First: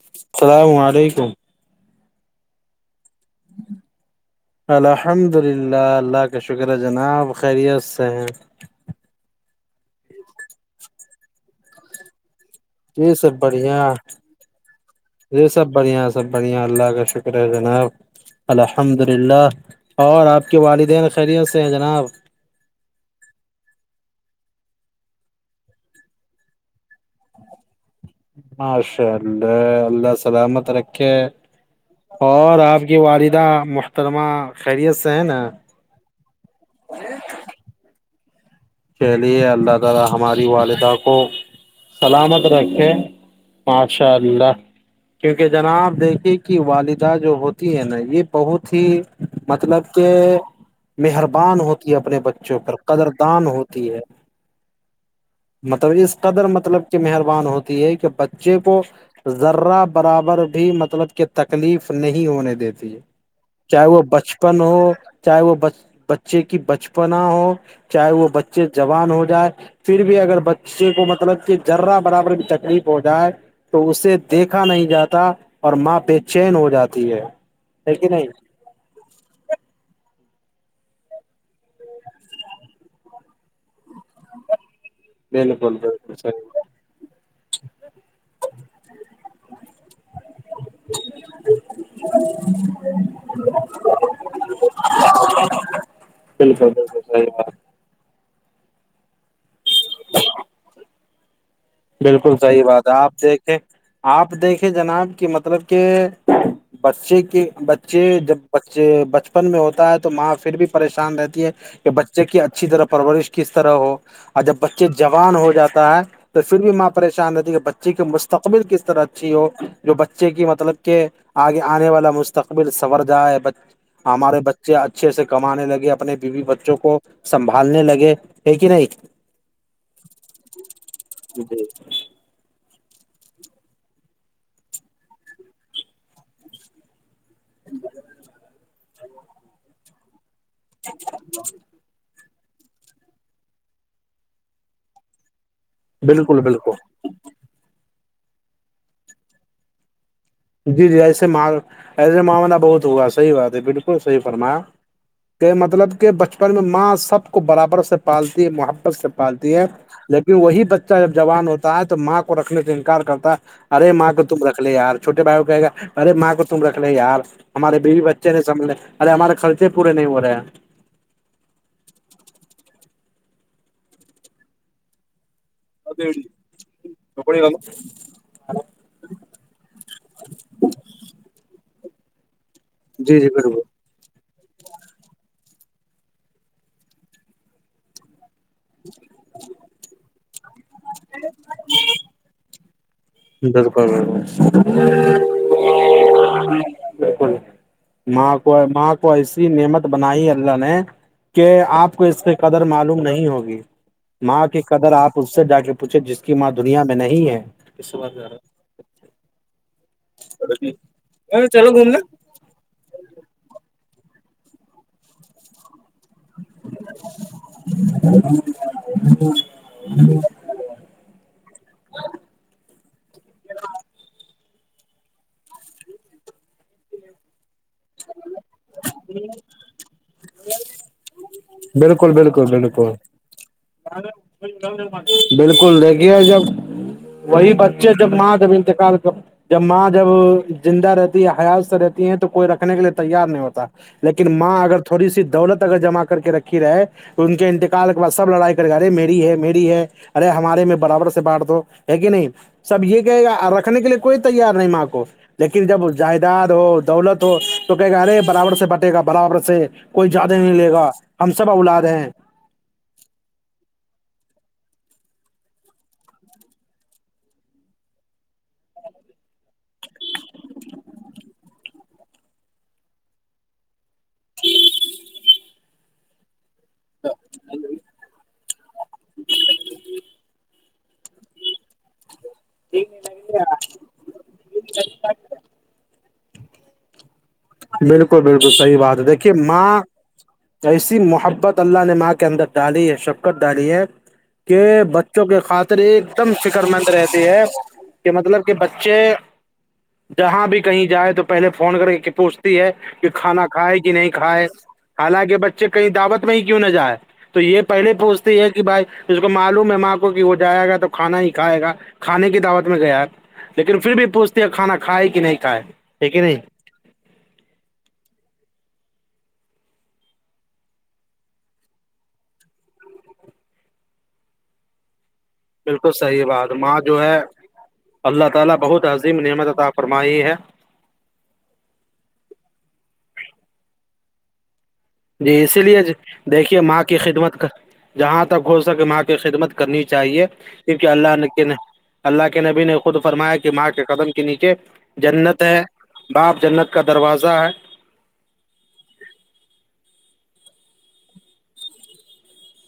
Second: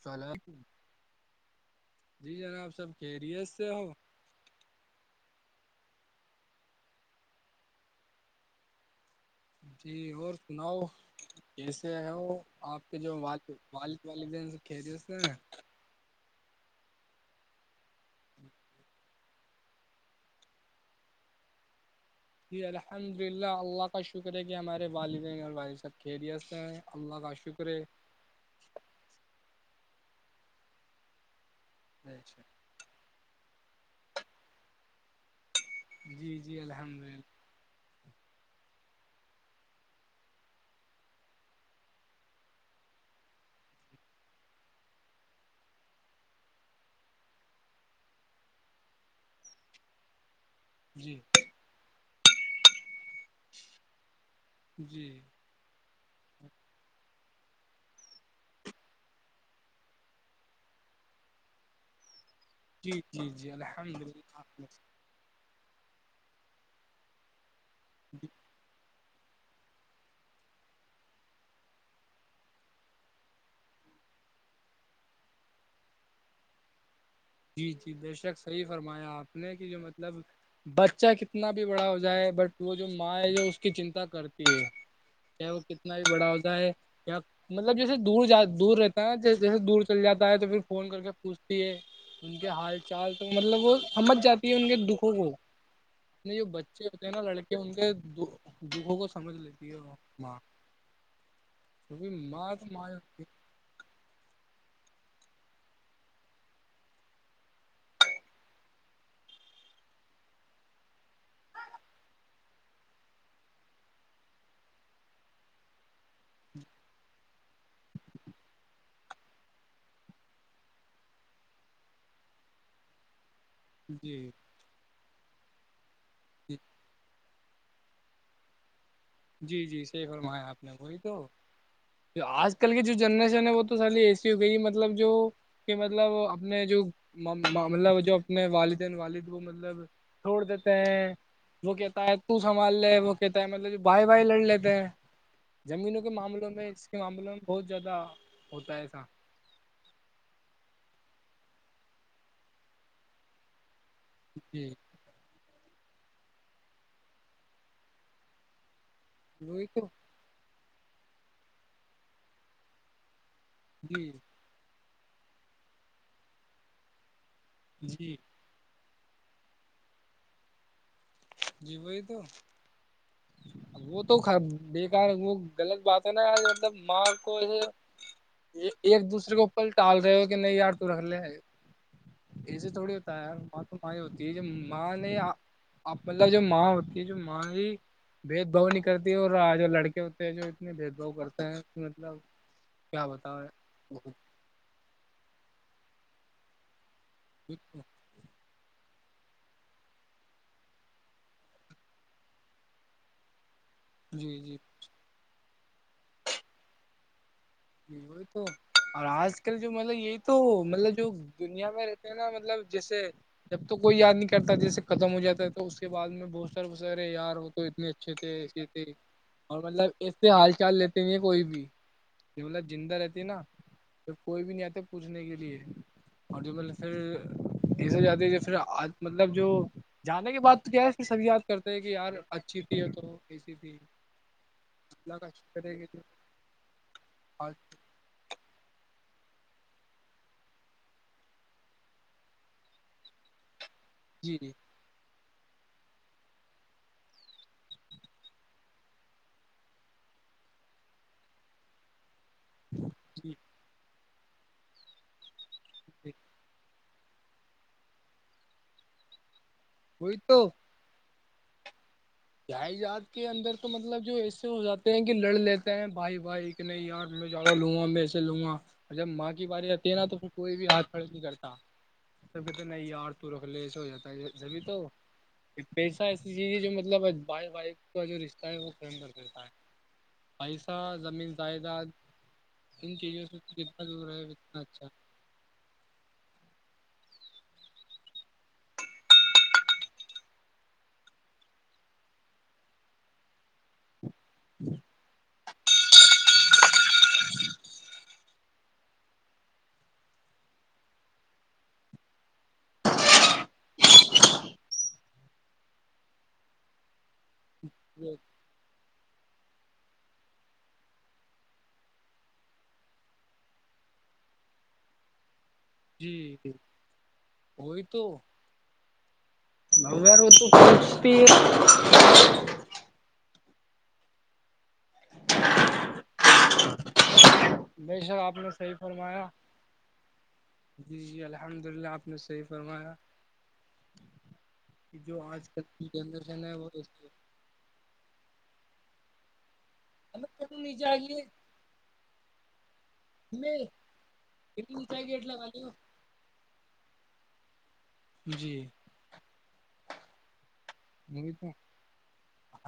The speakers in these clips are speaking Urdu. سل علیکم السلام علیکم جی جنابپ سب کیریئر سے ہو الحمد للہ اللہ کا شکرہ جناب خیریت سے ہیں جی اور سناؤ کیسے ہے وہ آپ کے یہ جو سب وال بڑھیا والد والد جو س کھیری اس ہیں نا یہ سب بڑھیا سب بڑھیا اللہ کا شکر ہے جناب الحمد للہ اور آپ کے والدین خیریوں سے ہیں جناب جی الحمد للہ اللہ کا شکر ہے کہ ہمارے والدین اور والد صحب خھیریت سے ہیں اللہ کا شکر ہے ماشاء اللہ اللہ سلامت رکھے اور آپ کہ والدہ محترمہ خیریت سے ہیں نا جی- جی الحمد للہ کے لیے اللہ تعالی ہماری والدہ کو- سلامت رکھیں ماشاء اللہ کیونکہ جناب دیکھیے کہ والدہ جو ہوتی ہے نا یہ بہت ہی مطلب کہ جی مہربان ہوتی ہے اپنے بچوں پر قدردان ہوتی ہے جی مطلب اس قدر مطلب کہ مہربان ہوتی ہے کہ بچے کو ذرہ برابر بھی مطلب کہ تکلیف نہیں ہونے دیتے جی جی جی چاہے وہ الحمد بچپن للہ ہو چاہے وہ بچے کی بچپنا ہو چاہے وہ بچے جوان ہو جائے پھر بھی اگر بچے کو مطلب کہ جرہ برابر کی تکلیف ہو جائے تو اسے دیکھا نہیں جاتا اور ماں بے چین ہو جاتی ہے جی جی ہے کہ بے نہیں شک صحیح فرمایا آپ نے کہ جو مطلب بچہ کتنا بھی بڑا ہو جائے بٹ وہ جو ماں ہے جو اس کی چنتا کرتی ہے کیا وہ بالکل کتنا بھی بالکل بڑا ہوتا صحیح ہے کیا مطلب جیسے دور ج دور رہتا ہے ن جیسے دور چل جاتا ہے تو پھر فون کر کے پوچھتی ہے ان کے حال چال تو مطلب وہ سمجھ جاتی ہے ان کے دکھوں کو اتنے جو بالکل بچے بالکل ہوتے ہیں نا صحیح بات لڑکے ان کے دو- دکھوں کو سمجھ لیتی ہے ماں کیونکہ بالکل ماں صحیح تو بات ماں ہے آپ ہوتی دیکھیں آپ دیکھے جناب کہ مطلب کہ بچے کے بچے جب بچے بچپن میں ہوتا ہے تو ماں پھر بھی پریشان رہتی ہے کہ بچے کی اچھی طرح پرورش کس طرح ہو اور جب بچے جوان ہو جاتا ہے تو پھر بھی ماں پریشان رہتی کہ بچی کے مستقبل کس طرح [unintelligible] ا ہو جو بچے کی مطلب کہ آگے آنے والا مستقبل سنور جائےائے جی ہمارے بچے اچھے سے کمانے لگے اپنے بیوی جی بچوں کو سنبھالنے لگے ہے کہ نہیں [unintelligible] جی جی سی فرمایا آپ نے بولی تو [unintelligible] جی [unintelligible] آج کل کی جو جنریشن ہے وہ تو سے ایسی ہو گئی ہے مطلب جو کہ مطلب اپنے جو مطلب جو اپنے والدین والد وہ مطلب تھوڑ وہ کہتا ہے تو سنبھال لے وہ کہتا ہے مطلب جو بھائی بھائی لڑ لیتے ہیں زمینوں کے بالکل معاملوں میں بالکل اس کے معاملوں میں بہت زیادہ ہوتا ہے ایسا جی جی ایسے ایسے معاملہ بہت ہوا صحیح بات ہے بالکل صحیح فرمایا جی کہ مطلب کہ بچپن میں ماں سب کو برابر سے پالتی ہے محبت سے پالتی ہے وہی تو لیکن وہی بچہ جب جوان ہوتا ہے تو ماں کو رکھنے سے انکار کرتا ہے ارے جی ماں کو تم رکھ لے یار چھوٹے بائی کو کہے گا ارےاں کو تم رکھ لے یار ہمارے بیوی جی بچے نے [unintelligible] مج ارے ہمارے خرچے پورے نہیں ہو رہے ہیں [unintelligible] جی بئی تو [unintelligible] وہ تو بےیکار وہ غلط بات ہے نا ار مطلب ماں کو ایسے یہ ایک دوسرے کو اوپل ٹال رہے ہو کہ نہیں یار تو رکھ لے ای سی تھوڑی ہوتا جی جی ہے بالکل ار ہوتی ہے جو ماں نے اپلہ جو ماں ہوتی ہے جو ماں ہی بھید بھاؤ نہیں کرتی اور جو لڑکے ہوتے ہیں جو اتنے بھید بھؤ کرتے ہیں مطلب کیا بالک بتاؤ بالکل [unintelligible] ٹھ تو [unintelligible] ماں کو ماں کو ایسی نعمت بنائی اللہ نے کہ آپ کو اس کی قدر معلوم نہیں ہوگی ماں جی کی قدر آپ اس سے جا کے پوچھے جس کی ماں دنیا میں نہیں ہے وہ تو اور آج کل جو مطلب یہی تو مطلب جو دنیا میں رہتے ہیں نا مطلب جیسے جب تو کوئی یاد نہیں کرتا جیسے ختم ہو جاتا ہے [unintelligible] تو اس کے بعد میں بوسر وسرے یار ہو تو اتنے اچھے تھے ایسے تھے [unintelligible] اور مطلب اس سے حال چال لیتے نہیں ہیں کوئی بھی ج بول زندہ رہتی نا [unintelligible] پھر کوئی بھی نہیں آتا پوچھنے کے لیے اور جو مطب پھر [unintelligible] ایسے جاتے پھر مطلب جو جانے کے بع تو کیا ہے پ سب یاد کرتے ہیں کہ بالکل یار بالکل اچھی تھی ہے بالکل تو [unintelligible] وہ ایسی تھی اللہ کا کرے بالکل گے دیکھیے جب وہی جب ماں جب انتقال کر جب ماں جب زندہ رہتی ہے حیات سے رہتی ہے تو کوئی رکھ [unintelligible] کے لیے تیار نہیں ہوتا لیکن جی ماں اگر تھوڑی سی دولت اگر جمع کر کے رکھی رہے کہ ان کے انتقال کے بعد سب لڑائی کر کے ارے میری ہے میری ہے ارے ہمارے میں برابر سے بانٹ دو ہے کہ نہیں سب یہ کہے جی گا رکھنے کے لیے کوئی تیار نہیں ماں کو لیکن جب جی جائیداد ہو دولت تو کہ گ ارے برابر سے بٹے گا برابر سے کوئی وہی زیادہ تو نہیں لے گا [unintelligible] ہم سب اولاد ہیں [unintelligible] جائ جاد کے اندر تو مطلب جو ایسے ہو جاتے ہیں کہ لڑ لیتے ہیں بھائی بھائی کہ نہیں یار میں جا لوں گا میںے لوں گا اور جب ماں کی باری آتی ہے نا تو پھر کوئی بھی ہاتھ پھڑ نہیں کرتا سب کت نہیں یار ت رخ لیس ہو جاتی سبھی تو ایک پیسہ ایسی چیز ہے جو مطلب بائ بائ اس کا جو رشتہ ہے وہ قائم کر دیتا ہے پسہ زمین جائیداد ان چیزوں سے جتنا دور رہے اتنا اچھا بالکل بالکل صحیح بات ہے دیکھیے ماں ایسی محبت اللہ نے ماں کے اندر ڈالی یہ شب کر ڈالی ہے کہ بچوں کی خاطر ایک دم فکر مند رہتی ہے کہ مطلب کہ بچے جہاں بھی کہیں جائے تو پہلے فون کرے پوچتی ہے کہ کھانا کھائے کہ نہیں کھائے حالانکہ بچے کہیں دعوت میں ہی کیوں نہظرئے تو یہ پہلے پوچتے ہے کہ بھائی اس کو معلوم ہے ماں کو کہ وہ جائے گا تو کھانا ہی کھائے گا کھانے کی دعوت میں گیا ہے لیکن پھر بھی پوچھتی ہیں کھا کھائے کہ نہیں کھائے ہے جی کہ نہیں جی وہی تو بغیر وہ تو بلکل صحیح بات ہے ماں جو ہے بے شک اللہ آپ نے تعالی صحیح بہت عظیم فرمایا نعمت عطا فرمائی ہے جی جی الحمد للہ آپ نے صحیح فرمایا کہ جو جی آج کل اسی لیے کی جنریشن ہے دیکھیے وہ ماں کی خدمت جہاں تک ہو سکے ماں کی خدمت کرنی چاہیے کیونکہ نیچے اللہ آئیے نے اللہ کے نبی نے خود فرمایا کہ میں ماں کے قدم کے نیچے گیٹ جنت لگا ہے لی باپ جنت کا دروازہ ہے جی نہیں تو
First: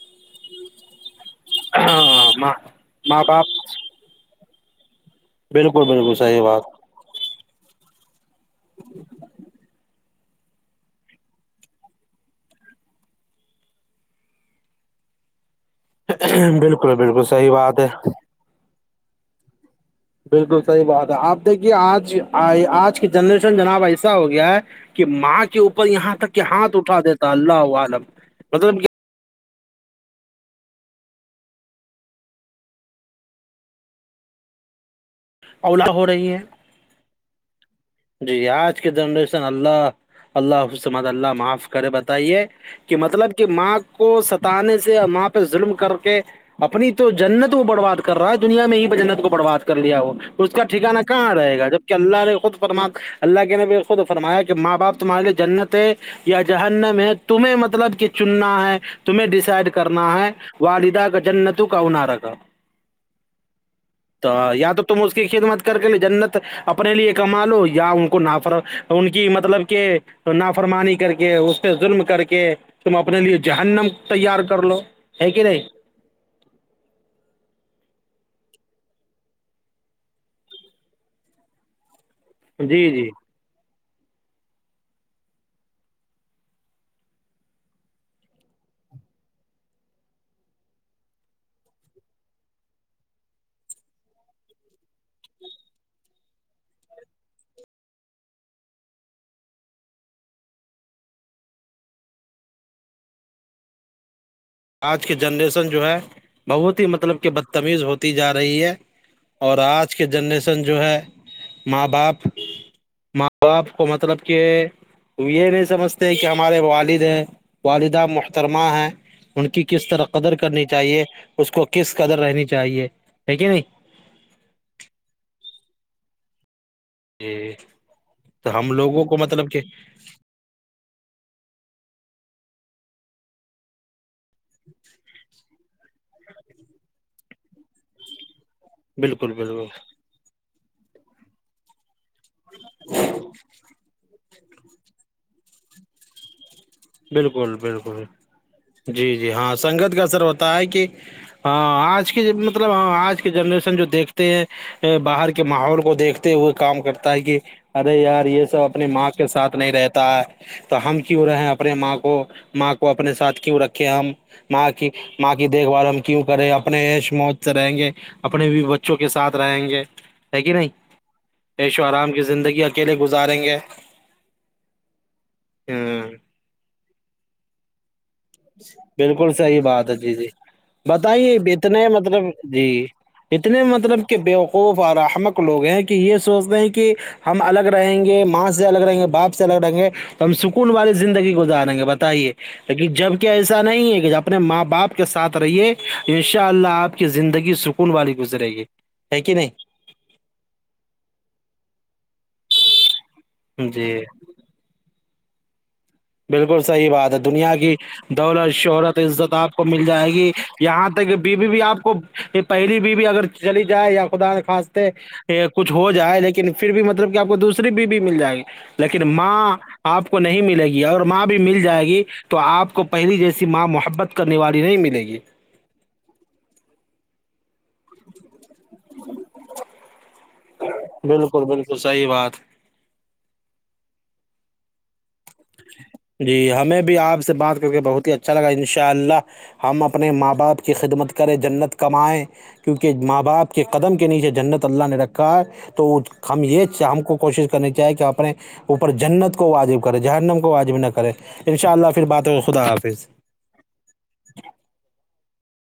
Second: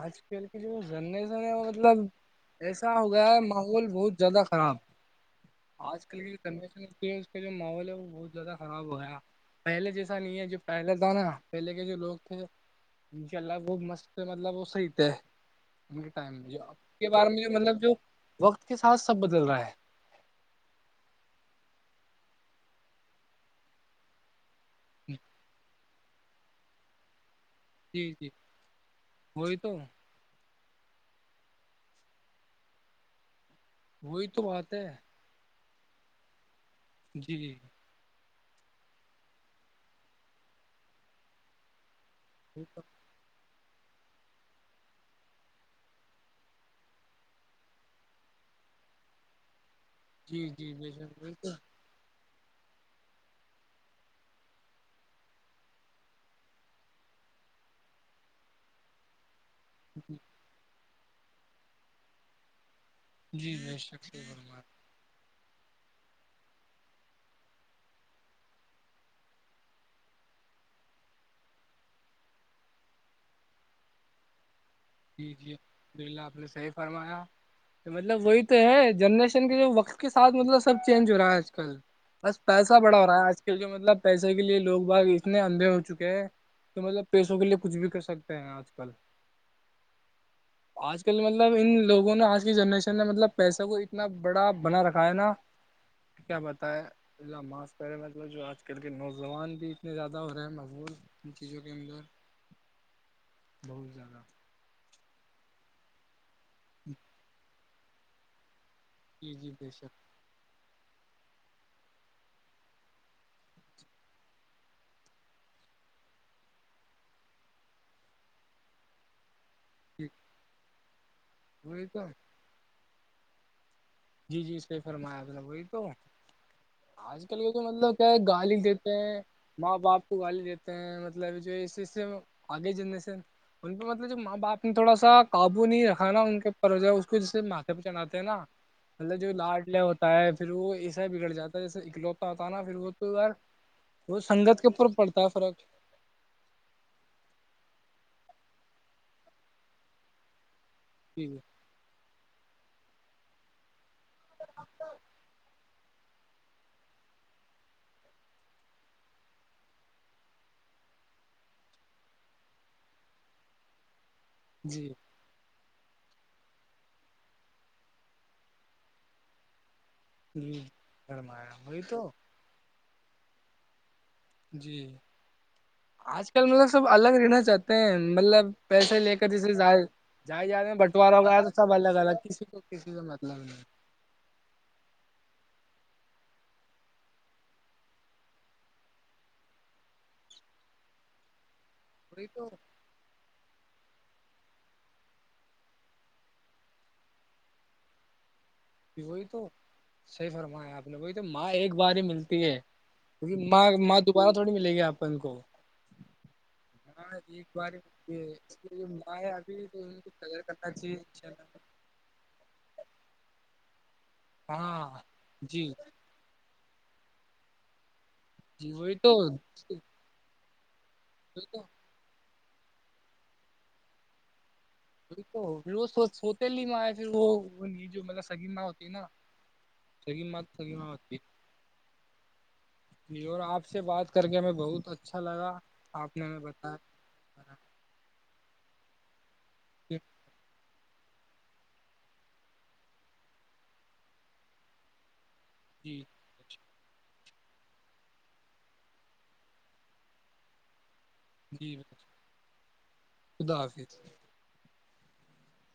آج کل جو جنے سےنے وہ مطلب ماں ایسا ہو ماں گیا ہے باپ ماحول بہت زیادہ خراب بالکل آج بالکل کل صحیح بات کیش کا جو ماحول ہے وہ بہت زیادہ خراب ہو گیا ہے پہلے جیسے ایسا نہیں ہے جو پہلے تھا نا پہلے کے جو لوگ تھے انشاء اللہ وہ مست مطلب وہ صحیح تھے میرے ٹائم میں جو اب بالکل کے بالکل بارے میں جو صحیح بات مطلب ہے جو وقت کے ساتھ سب بدل رہا ہے بالکل صحیح بات ہے آپ دیکھیے آج آج کی جنریشن جناب ایسا ہو گیا ہے کہ ماں کے اوپر یہاں تک کہ ہاتھ اٹھا دیتا اللہ جی عالم جی مطلب کہ وہی تو وہی تو بات ہے اولا ہو رہی ہے جی جی جی آج کے جنریشن اللہ اللہ حسمت اللہ معاف کرے بتائیے کہ مطلب کہ ماں کو ستانے سے اور ماں پہ ظلم کر کے اپنی تو جنت کو برباد کر رہا ہے دنیا میں ہی جنت کو برباد کر لیا وہ جی اس کا جی بے ٹھانا شک وہی کہاں تو۔ رہے گا جب کہ اللہ نے خود فرما اللہ کے نبی خود فرمایا کہ ماں باپ تمہارے لئے جنت ہے یا جہنم ہے تمہیں مطلب کہ چننا ہے تمہیں ڈیسائڈ کر کرنا ہے والدہ کا جننتو کا ہوناارکھا جی بے شک صحیح فرمایا اس کی خدمت کر کے لے جنت اپنے لیے ایک کما لو یا ان کو نہافرو ان کی مطلب کہ تو نافرمانی کر کے اس سے ظلم کر کے تم اپنے لیے جہنم تیار کر لو جی ہے کہ جی نہیں الد للہ آپ نے صحیح فرمایا مطلب وہی تو ہے جنریشن کے جو وقت کے ساتھ مطلب سب چینج ہو رہا ہے آج کل بس پیسہ جی بڑا ہو جی رہا ہے آج کل کے مطلب پیسے کے لیے لوگ بار اتنے اندھے ہو چکے ہیں تو مطلب پیسوں کے لیے کچھ بھی کر سکتے ہیں آج کل آج کل مطلب ان لوگوں نے آج کی جنریشن نے مطلب پیسہ کو اتنا بڑا بنا رکھا ہے نا کیا بتائے ماس پہے مطلب جو آج کل کے نوجوان بھی اتنے زیادہ ہو رہے ہیں مضبور ان چیزوں کے اندر بہت زیادہ آج کی جنریسن جو ہے بہت ہی مطلب کہ بدتمیز ہوتی جا رہی ہے جی جی اور بے آج شک کے جنریشن جو ہے ماں باپ ماں باپ کو مطلب کہ تو یہ نہیں سمجھتے کہ ہمارے والد ہیں والدہ محترمہ ہیں ان کی کس طرح قدر کرنی چاہیے اس کو وہی کس تو قدر رہنی چاہیے ٹھیک ہے نہیں جی جی اس پہ فرمایالہ وہی تو آج کل کا تو مطلب کہ گالی تو ہم دیتے لوگوں کو ہیں مطلب کہ ماں باپ ابال لیتے ہیں مطلب جو سے آگے جنریسن ان کا مطلب جو ماں باپ نے تھوڑا سا قابو نہیں رکھا نا ان کے پروجائے اس کو جسے ماتھے پہ چلاتے ہیں نا مطلب جو بالکل بالکل لاڈلے ہوتا ہے پھر وہ ایسے بگڑ جا ہے جیسے اکلو آتا نا پھر وہ تو یار وہ سنگت کے اوپر پڑتا ہے فرق بالکل بالکل جی جی ہاں سنگت کاثر ہوتا ہے کہ جی ہاں آج کی مطلب ہ آج کی جنریشن جو دیکھتے ہیں باہر کے ماحول کو دیکھ ہوئے کام کرتا ہے کہ ارے یار یہ سب اپنی ماں کے ساتھ نہیں رہتا ہے تو ہم کیوں رہے اپنے ماں کو ماں کو اپنے ساتھ کیوں رکھے ہم ماں کی جی ماں کییکھ بھال ہم کیوں کریں اپنے ایش موت سے رہیں گے اپنے بھی بچوں کے ساتھ رہیں گے ہے کہ جی نہیں فرمایا وہی یشو تو آرام کی زندگی کےلے گزاریں گے جی ہ آج کل مطلب سب الگ رہنا چاہتے ہیں مطلب پیسے لے کر بالکل جیسے صحیح جائی بات ہے جی جی ج رہ میں بٹوارا ہو بتائیے گیا تو سب اتنے الگ مطلب الگ کسی کو جی کسی کا مط اتنے مطلب کہ بیوقوف اورحمک لوگ ہیں کہ یہ سوچتے ہیں کہ ہم الگ رہیں گے ماں سے الگ رہیں گے باپ سے الگ رہیں گے تو ہم سکون والی زندگی گزاریں گے بس وہی آئیے تو لیکن جب ایسا نہیں ہے کہ جب اپنے ماں باپ کے ساتھ رہیے ان شاء اللہ آپ کی زندگی سک کو والی گزرے گی ہے وہی کہ تو نہیں صحی فرمایا آپ نے وہی تو ماں ایک بار ہی ملتی ہے کیونکہ ماں جی ماں دوبارہ تھوڑی ملے گی آپ ان کو بالکل صحیح بات ہے ہاں ایک دنیا بار کی ہی، دولت اس لیے جو شہرت ماں عزت ہے آپ کو ابھی تو مل ان جائے گی قدر کرنا یہاں چاہیے تک کہ انشاء بیوی اللہ بھی آپ کو یہ پہلی بھی بھی اگر چلی جائے یا ہاں خداخواستہ جی کچھ ہو جائے لیکن پھر بھی مطلب کہ آپ کو دوسری بیوی مل جائے گی جی وہی لیکن تو وہی ماں آپ کو نہیں ملے گی اور ماں بھی مل تو جائے گی تو آپ کو پہلی جیسی ماں محبت کرنے والی نہیں ملتی ھر وہ سوتے لی مایا پھر وہ جو مطلب سگی م ہوتی نا سگ م بالکل بالکل صحی بات جی اور آپ سے بات کر کے ہمیں بہت اچھا لگا آپ نے جی بتایا ہمیں بھی آپ سے بات کر کے بہت ہی اچھا لگا ان شاء اللہ ہم اپنے ماں باپ کی خدمت کریں جنت کمائیں کیونکہ ماں باپ کے قدم کے نیچے جنت اللہ نے رکھا ہے تو جی ہم یہ ہم کو کوشش کرنی چاہے کہ اپنے اوپر جنت کو واجب کرے جہرنم کو واجب نہ کرے ان شاء جی اللہ پھر بات ہو خدا حافظ خدا حافظ